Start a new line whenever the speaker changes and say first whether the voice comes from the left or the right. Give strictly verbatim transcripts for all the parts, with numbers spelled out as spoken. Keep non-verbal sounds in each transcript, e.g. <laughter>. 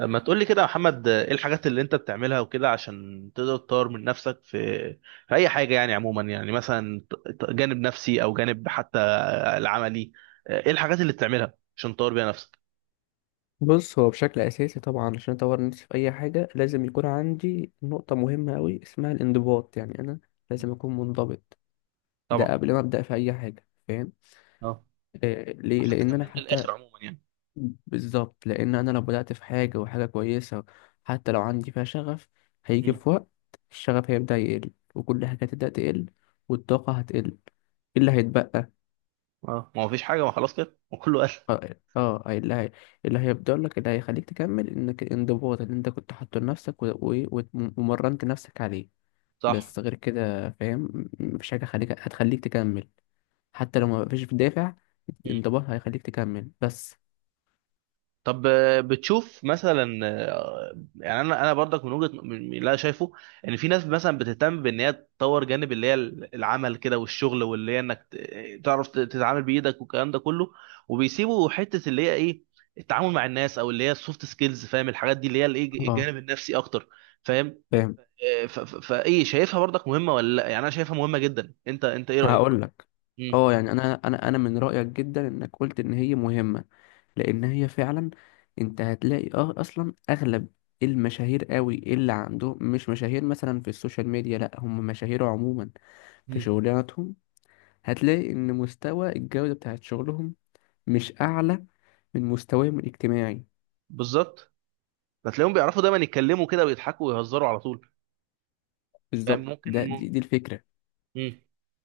right: ما تقولي كده يا محمد، ايه الحاجات اللي انت بتعملها وكده عشان تقدر تطور من نفسك في في اي حاجة؟ يعني عموما، يعني مثلا ت- ت- جانب نفسي او جانب حتى العملي. ايه الحاجات اللي بتعملها عشان تطور بيها نفسك؟
left: بص، هو بشكل اساسي طبعا عشان اطور نفسي في اي حاجه لازم يكون عندي نقطه مهمه قوي اسمها الانضباط. يعني انا لازم اكون منضبط. ده
right: طبعا.
left: قبل ما ابدا في اي حاجه، فاهم؟
right: اه.
left: آه، ليه؟
right: عشان
left: لان انا
right: تكملها
left: حتى...
right: للآخر عموما يعني.
left: بالظبط. لان انا لو بدات في حاجه وحاجه كويسه، حتى لو عندي فيها شغف، هيجي
right: امم.
left: في وقت الشغف هيبدا يقل، وكل حاجه هتبدا تقل، والطاقه هتقل. إيه اللي هيتبقى؟
right: اه، ما هو فيش حاجة، ما خلاص كده وكله قال.
left: اه. آه، آه، اللي هي... اللي هيفضل لك، اللي هيخليك تكمل، انك الانضباط اللي انت كنت حاطه لنفسك و- و- و- ومرنت نفسك عليه.
right: صح.
left: بس غير كده، فاهم؟ م- مفيش حاجة خليك هتخليك تكمل، حتى لو مفيش دافع.
right: مم.
left: الانضباط هيخليك تكمل بس.
right: طب، آه، بتشوف مثلا، آه، يعني انا انا برضك من وجهه، من من اللي انا شايفه ان في ناس مثلا بتهتم بان هي تطور جانب اللي هي العمل كده والشغل، واللي هي انك ت- تعرف ت- تتعامل بايدك والكلام ده كله، وبيسيبوا حته اللي هي ايه، التعامل مع الناس او اللي هي السوفت سكيلز، فاهم؟ الحاجات دي اللي هي الايه،
left: اه،
right: الجانب النفسي اكتر. فاهم.
left: فاهم.
right: آه، ف- ف- فايه، شايفها برضك مهمه ولا لا؟ يعني انا شايفها مهمه جدا، انت انت ايه رايك؟
left: هقول لك.
right: مم.
left: اه، يعني انا انا انا من رأيك جدا انك قلت ان هي مهمة. لان هي فعلا... انت هتلاقي اه اصلا اغلب المشاهير قوي، اللي عندهم مش مشاهير مثلا في السوشيال ميديا، لا هم مشاهير عموما في
right: مم.
left: شغلاتهم. هتلاقي إن مستوى الجودة بتاعت شغلهم مش أعلى من مستواهم الاجتماعي.
right: بالظبط، هتلاقيهم بيعرفوا دايما يتكلموا كده ويضحكوا ويهزروا على طول. فاهم
left: بالظبط،
right: ممكن.
left: ده دي, دي الفكرة.
right: مم.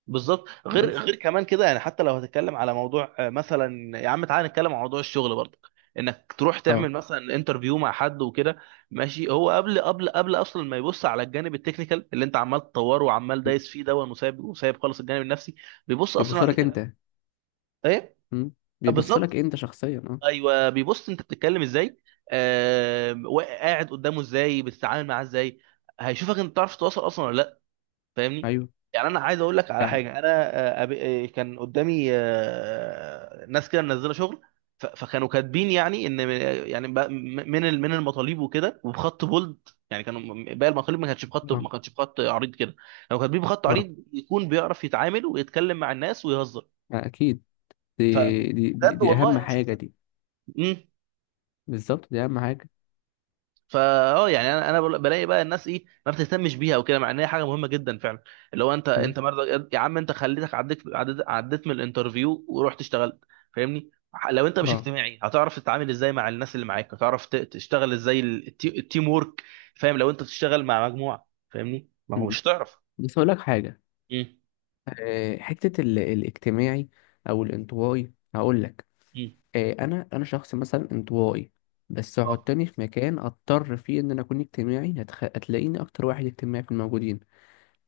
right: بالظبط. غير
left: بس.
right: غير كمان كده، يعني حتى لو هتتكلم على موضوع، آه، مثلا يا عم تعالى نتكلم عن موضوع الشغل برضه، انك تروح
left: اه
right: تعمل مثلا انترفيو مع حد وكده. ماشي، هو قبل قبل قبل اصلا ما يبص على الجانب التكنيكال اللي انت عمال تطوره وعمال دايس فيه دون، وسايب وسايب خالص الجانب النفسي، بيبص اصلا
left: بيبص لك
right: عليك الاول.
left: أنت.
right: ايه.
left: مم. بيبص لك
right: بالظبط.
left: أنت شخصيا، اه.
right: ايوه، بيبص انت بتتكلم ازاي، آه قاعد قدامه ازاي، بتتعامل معاه ازاي، هيشوفك انت بتعرف تتواصل اصلا ولا لا. فاهمني؟
left: أيوه،
right: يعني انا عايز اقول لك على
left: فعلا،
right: حاجه، انا آه، أب- آه، كان قدامي، آه، ناس كده منزله شغل، ف- فكانوا كاتبين يعني ان، يعني ب- من ال- من المطالب وكده وبخط بولد، يعني كانوا م- باقي المطالب، ما كانتش بخط
left: اه،
right: ما كانتش بخط عريض كده، لو كاتبين بخط
left: اه،
right: عريض يكون بيعرف يتعامل ويتكلم مع الناس ويهزر،
left: آه، أكيد. دي دي دي,
right: فبجد
left: دي
right: والله
left: أهم
right: انا
left: حاجة
right: شفتها.
left: دي. بالظبط، دي أهم حاجة.
right: فا اه، يعني انا انا بل- بلاقي بقى الناس ايه، ما بتهتمش بيها وكده، مع ان هي حاجه مهمه جدا فعلا، اللي هو انت
left: مم.
right: انت مرضى يا عم، انت خليتك عديت عديت, عديت من الانترفيو ورحت اشتغلت. فاهمني؟ ح- لو انت مش
left: اه.
right: اجتماعي، هتعرف تتعامل ازاي مع الناس اللي معاك؟ هتعرف ت- تشتغل ازاي ال- التي- التيم وورك؟ فاهم؟ لو انت بتشتغل مع مجموعه، فاهمني، ما هو
left: مم.
right: مش هتعرف.
left: بس أقول لك حاجة.
right: امم.
left: آه، حتة ال- الاجتماعي أو الانطوائي، هقول لك.
right: امم.
left: آه، انا انا شخص مثلا انطوائي. بس
right: اه،
left: حطني في مكان اضطر فيه ان انا اكون اجتماعي، هتخ... هتلاقيني اكتر واحد اجتماعي في الموجودين،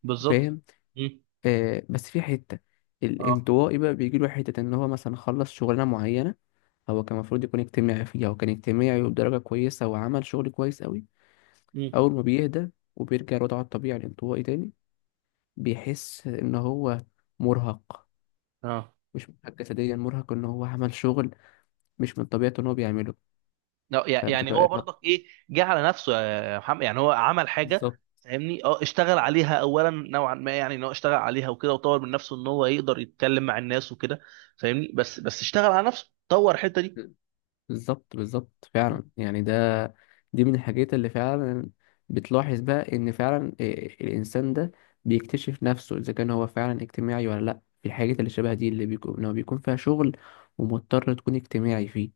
right: بالظبط.
left: فاهم؟
right: امم.
left: آه. بس في حته
right: اه.
left: الانطوائي بقى بيجي له حته ان هو مثلا خلص شغلانه معينه، هو كان المفروض يكون اجتماعي فيها، وكان اجتماعي وبدرجه كويسه، وعمل شغل كويس قوي.
right: امم.
left: اول ما بيهدى وبيرجع لوضعه الطبيعي الانطوائي تاني، بيحس ان هو مرهق.
right: اه.
left: مش مرهق جسديا، مرهق ان هو عمل شغل مش من طبيعته ان هو بيعمله.
right: لا، يع- يعني
left: فبتبقى
right: هو
left: ارهاق.
right: برضك ايه، جه على نفسه، آه، يا محمد، يعني هو عمل حاجه.
left: بالظبط،
right: فاهمني؟ اه، اشتغل عليها اولا نوعا ما، يعني ان هو اشتغل عليها وكده، وطور من نفسه ان هو يقدر يتكلم مع الناس وكده. فاهمني؟ بس بس اشتغل على نفسه، طور الحته دي.
left: بالظبط بالظبط فعلا يعني. ده دي من الحاجات اللي فعلا بتلاحظ بقى ان فعلا إيه الانسان ده بيكتشف نفسه اذا كان هو فعلا اجتماعي ولا لا، في الحاجات اللي شبه دي، اللي بيكون، لو بيكون فيها شغل ومضطر تكون اجتماعي فيه،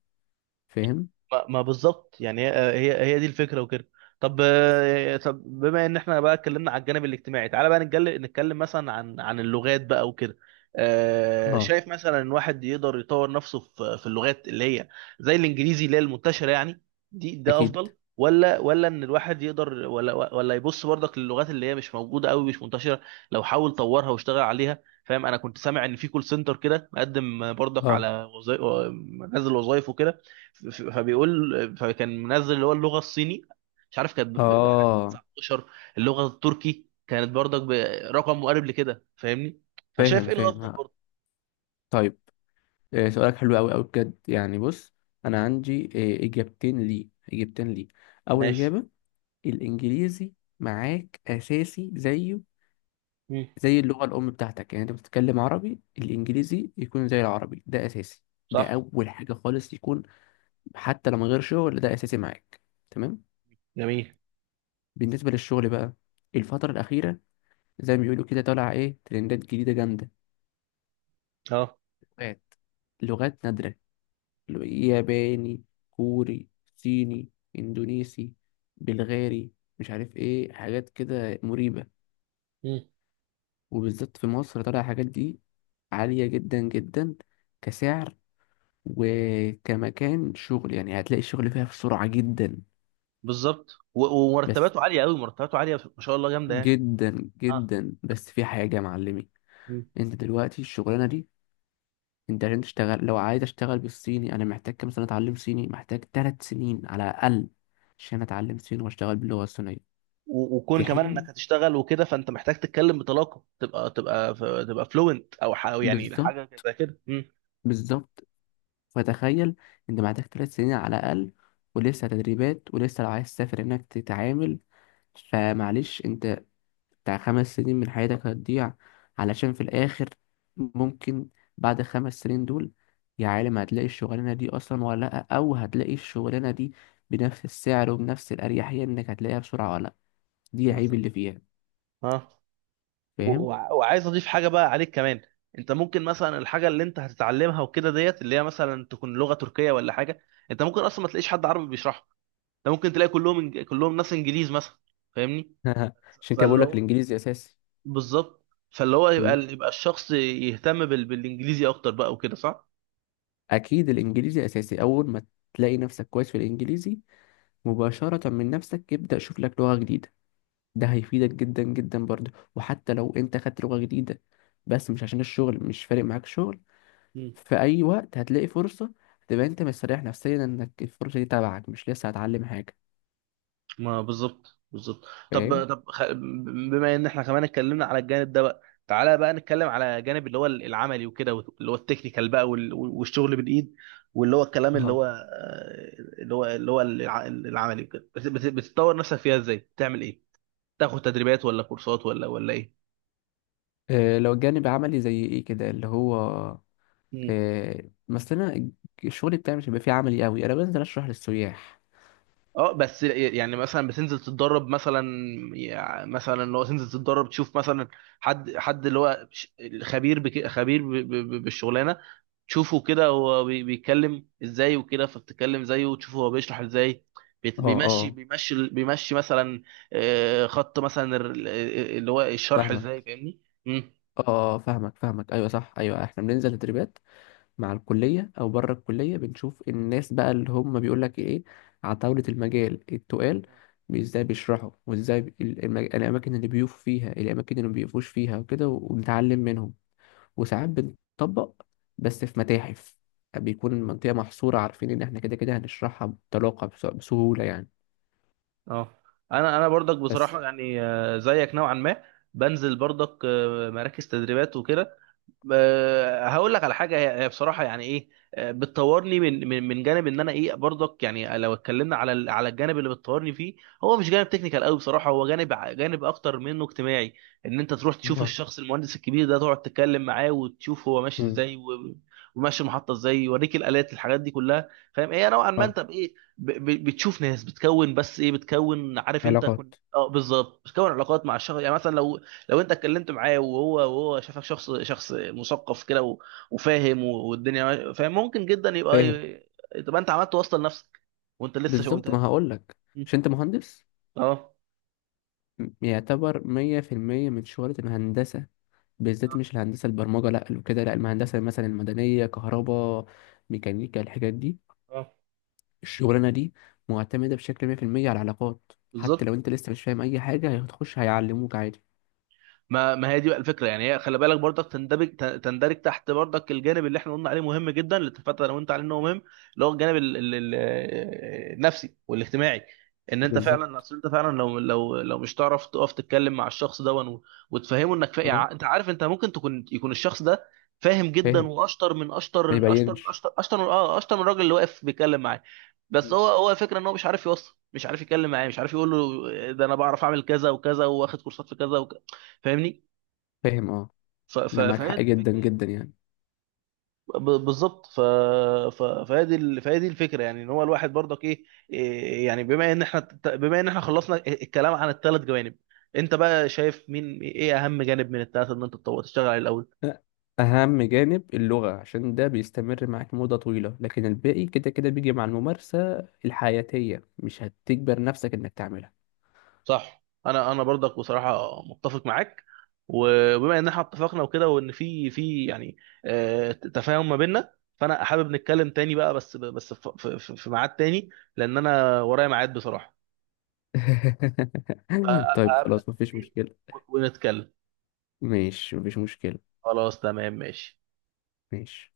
left: فاهم؟
right: ما ما بالظبط، يعني هي، هي هي دي الفكره وكده. طب، آه، طب بما ان احنا بقى اتكلمنا على الجانب الاجتماعي، تعالى بقى نتكلم نتكلم مثلا عن عن اللغات بقى وكده. آه،
left: اه.
right: شايف مثلا ان واحد يقدر يطور نفسه في في اللغات اللي هي زي الانجليزي، اللي هي المنتشره يعني، دي ده
left: اكيد.
right: افضل؟ ولا ولا ان الواحد يقدر ولا ولا يبص برضك للغات اللي هي مش موجوده قوي، مش منتشره، لو حاول طورها واشتغل عليها؟ فاهم؟ انا كنت سامع ان في كول سنتر كده مقدم برضك
left: اه،
right: على وظائف، مجال الوظائف وكده، ف- ف- فبيقول فكان منزل اللي هو اللغه الصيني، مش عارف كانت ب ب- بح- ب
left: اه،
right: تسعتاشر، اللغه التركي كانت برضك برقم مقارب لكده. فاهمني؟ فشايف
left: فاهم،
right: ايه
left: فاهم.
right: الافضل
left: ها،
right: برضه؟
left: طيب، إيه سؤالك حلو قوي قوي بجد يعني. بص، انا عندي إيه اجابتين ليه، اجابتين ليه. اول
right: ماشي.
left: اجابة، الانجليزي معاك اساسي زيه،
right: مم.
left: زي اللغة الأم بتاعتك. يعني أنت بتتكلم عربي، الإنجليزي يكون زي العربي، ده أساسي. ده
right: صح.
left: أول حاجة خالص، يكون حتى لو من غير شغل ده أساسي معاك. تمام.
right: جميل.
left: بالنسبة للشغل بقى، الفترة الأخيرة زي ما بيقولوا كده، طالع إيه ترندات جديدة جامدة.
right: اه.
left: لغات، لغات نادرة. لو- ياباني، كوري، صيني، إندونيسي، بلغاري، مش عارف إيه حاجات كده مريبة.
right: مم.
left: وبالذات في مصر طالع حاجات دي عالية جدا جدا كسعر، وكمكان شغل. يعني هتلاقي الشغل فيها بسرعة جدا
right: بالظبط. و-
left: بس،
right: ومرتباته عاليه قوي، مرتباته عاليه ما شاء الله، جامده يعني.
left: جدا
right: اه.
left: جدا. بس في حاجة يا معلمي.
right: مم.
left: انت دلوقتي الشغلانة دي، انت عشان تشتغل، لو عايز اشتغل بالصيني، انا محتاج كام سنة اتعلم صيني؟ محتاج ثلاث سنين على الاقل عشان اتعلم صيني واشتغل باللغة الصينية.
right: و- وكون
left: في
right: كمان انك
left: حين...
right: هتشتغل وكده، فانت محتاج تتكلم بطلاقه، تبقى تبقى تبقى فلوينت او ح- أو يعني
left: بالظبط،
right: حاجه زي كده. مم.
left: بالظبط. فتخيل، انت محتاج ثلاث سنين على الاقل، ولسه تدريبات، ولسه لو عايز تسافر انك تتعامل. فمعلش، انت بتاع خمس سنين من حياتك هتضيع، علشان في الآخر ممكن بعد خمس سنين دول يا عالم هتلاقي الشغلانة دي أصلا ولا لأ، أو هتلاقي الشغلانة دي بنفس السعر وبنفس الأريحية، إنك هتلاقيها بسرعة ولا لأ. دي العيب
right: بالظبط.
left: اللي فيها،
right: اه. و-
left: فاهم؟
right: وع- وعايز اضيف حاجه بقى عليك كمان، انت ممكن مثلا الحاجه اللي انت هتتعلمها وكده ديت، اللي هي مثلا تكون لغه تركيه ولا حاجه، انت ممكن اصلا ما تلاقيش حد عربي بيشرحها، انت ممكن تلاقي كلهم إنج... كلهم ناس انجليز مثلا. فاهمني؟
left: <laughs> عشان كده
right: فاللي
left: بقول لك
right: هو
left: الإنجليزي أساسي.
right: بالظبط، فاللي هو يبقى،
left: مم.
right: يبقى الشخص يهتم بال... بالانجليزي اكتر بقى وكده، صح؟
left: أكيد الإنجليزي أساسي. أول ما تلاقي نفسك كويس في الإنجليزي، مباشرة من نفسك ابدأ شوف لك لغة جديدة. ده هيفيدك جدا جدا برضه. وحتى لو أنت خدت لغة جديدة، بس مش عشان الشغل، مش فارق معاك شغل، في اي وقت هتلاقي فرصه، تبقى انت مستريح نفسيا انك الفرصه دي تبعك، مش لسه هتعلم حاجه.
right: ما بالظبط بالظبط
left: فاهم؟
right: طب، طب خ... بما ان احنا كمان اتكلمنا على الجانب ده بقى، تعالى بقى نتكلم على جانب اللي هو العملي وكده، اللي هو التكنيكال بقى وال... والشغل بالايد، واللي هو الكلام اللي
left: اه.
right: هو، آه، اللي هو اللي هو الع... العملي وكده، بت... بت... بتطور نفسك فيها ازاي؟ بتعمل ايه؟ تاخد تدريبات ولا كورسات ولا ولا ايه؟
left: آه، لو الجانب عملي زي ايه كده، اللي هو...
right: مم.
left: آه، مثلا الج- الشغل بتاعي مش هيبقى فيه عملي قوي، انا بنزل اشرح للسياح.
right: اه، بس يعني مثلا بتنزل تتدرب مثلا، يعني مثلا اللي هو تنزل تتدرب تشوف مثلا، حد حد اللي هو ش- خبير بك... خبير ب... ب... ب- بالشغلانه، تشوفه كده هو بي- بيتكلم ازاي وكده، فبتتكلم زيه وتشوفه هو بيشرح ازاي، بيت-
left: اه،
right: بيمشي
left: اه،
right: بيمشي بيمشي مثلا، آه، خط مثلا ال- اللي هو الشرح ازاي.
left: فاهمك،
right: فاهمني؟ مم.
left: اه. آه، فاهمك، فاهمك. ايوه، صح. ايوه، احنا بننزل تدريبات مع الكلية أو بره الكلية، بنشوف الناس بقى اللي هم بيقول لك إيه عتاولة المجال التقال، بي- إزاي بيشرحوا، وإزاي بي- المج... الأماكن اللي بيقفوا فيها، الأماكن اللي مبيقفوش فيها وكده، وبنتعلم منهم. وساعات بنطبق، بس في متاحف بيكون المنطقة محصورة، عارفين إن إحنا كده كده هنشرحها بطلاقة، بس- بسهولة يعني.
right: اه، انا انا برضك
left: بس.
right: بصراحه، يعني آه، زيك نوعا ما، بنزل برضك آه، مراكز تدريبات وكده. آه، هقول لك على حاجه، هي هي بصراحه يعني ايه، آه، بتطورني من من من جانب ان انا ايه، برضك يعني، لو اتكلمنا على ال- على الجانب اللي بتطورني فيه، هو مش جانب تكنيكال قوي بصراحه، هو جانب ع- جانب اكتر منه اجتماعي. ان انت تروح تشوف
left: اه.
right: الشخص المهندس الكبير ده، تقعد تتكلم معاه وتشوف هو ماشي
left: مم.
right: ازاي، و- وماشي المحطه ازاي، يوريك الالات، الحاجات دي كلها. فاهم؟ ايه نوعا ما،
left: اه.
right: انت بايه، ب- ب- بتشوف ناس بتكون بس ايه، بتكون عارف انت
left: علاقات.
right: كن... اه بالظبط، بتكون علاقات مع الشخص، يعني مثلا لو لو انت اتكلمت معاه، وهو وهو شافك شخص شخص مثقف كده و- وفاهم، و- والدنيا ماشية، فاهم؟ ممكن جدا يبقى،
left: فاهم؟
right: ي- تبقى انت عملت واسطه لنفسك وانت لسه شو
left: بالظبط،
right: انت.
left: ما هقولك، مش أنت مهندس؟
right: اه.
left: يعتبر مية في المية من شغلة الهندسة. بالذات
right: اه.
left: مش الهندسة البرمجة لأ، لو كده لأ، الهندسة مثلا المدنية، كهرباء، ميكانيكا، الحاجات دي.
right: اه،
left: الشغلانة دي معتمدة بشكل مية في المية على العلاقات. حتى
right: بالظبط.
left: لو أنت لسه مش فاهم أي حاجة هتخش هيعلموك عادي.
right: ما ما هي دي بقى الفكره يعني، هي خلي بالك برضك تندرج، تن- تندرج تحت برضك الجانب اللي احنا قلنا عليه مهم جدا، اللي اتفقت انا وانت عليه انه مهم، اللي هو الجانب ال- ال- ال- النفسي والاجتماعي. ان انت فعلا،
left: بالظبط.
right: اصل انت فعلا لو لو لو مش تعرف تقف تتكلم مع الشخص ده ون- وتفهمه انك فا...
left: اه،
right: يعني انت عارف، انت ممكن تكون، يكون الشخص ده فاهم جدا،
left: فاهم.
right: واشطر من
left: ما
right: اشطر اشطر من
left: يبينش.
right: اشطر اشطر من اه اشطر من الراجل اللي واقف بيتكلم معاه، بس هو هو الفكره ان هو مش عارف يوصل، مش عارف يتكلم معاه، مش عارف يقول له، آه، ده انا بعرف اعمل كذا وكذا، واخد كورسات في كذا وكذا. فاهمني؟
left: فاهم. اه،
right: ف- ف-
left: أنا معاك
right: فهي
left: حق
right: دي
left: جدا
right: الفكره يعني.
left: جدا يعني.
right: ب- بالظبط. ف... ف... فهي دي ال- فهي دي الفكره يعني، ان هو الواحد برضك ايه، إيه يعني، بما ان احنا بما ان احنا خلصنا الكلام عن الثلاث جوانب، انت بقى شايف مين، ايه اهم جانب من الثلاثه ان انت تطور تشتغل عليه الاول؟
left: أهم جانب اللغة، عشان ده بيستمر معاك مدة طويلة، لكن الباقي كده كده بيجي مع الممارسة الحياتية، مش هتجبر نفسك إنك تعملها.
right: صح. انا انا برضك بصراحه متفق معاك. وبما ان احنا اتفقنا وكده، وان في في يعني آه، تفاهم ما بيننا، فانا حابب نتكلم تاني بقى، بس بس في في- في- في ميعاد تاني، لان انا ورايا ميعاد بصراحه.
left: <laughs> طيب
right: فاقابلك
left: خلاص، مفيش
right: تاني
left: مشكلة.
right: ونتكلم.
left: ماشي، مفيش مشكلة.
right: خلاص، تمام، ماشي.
left: ماشي.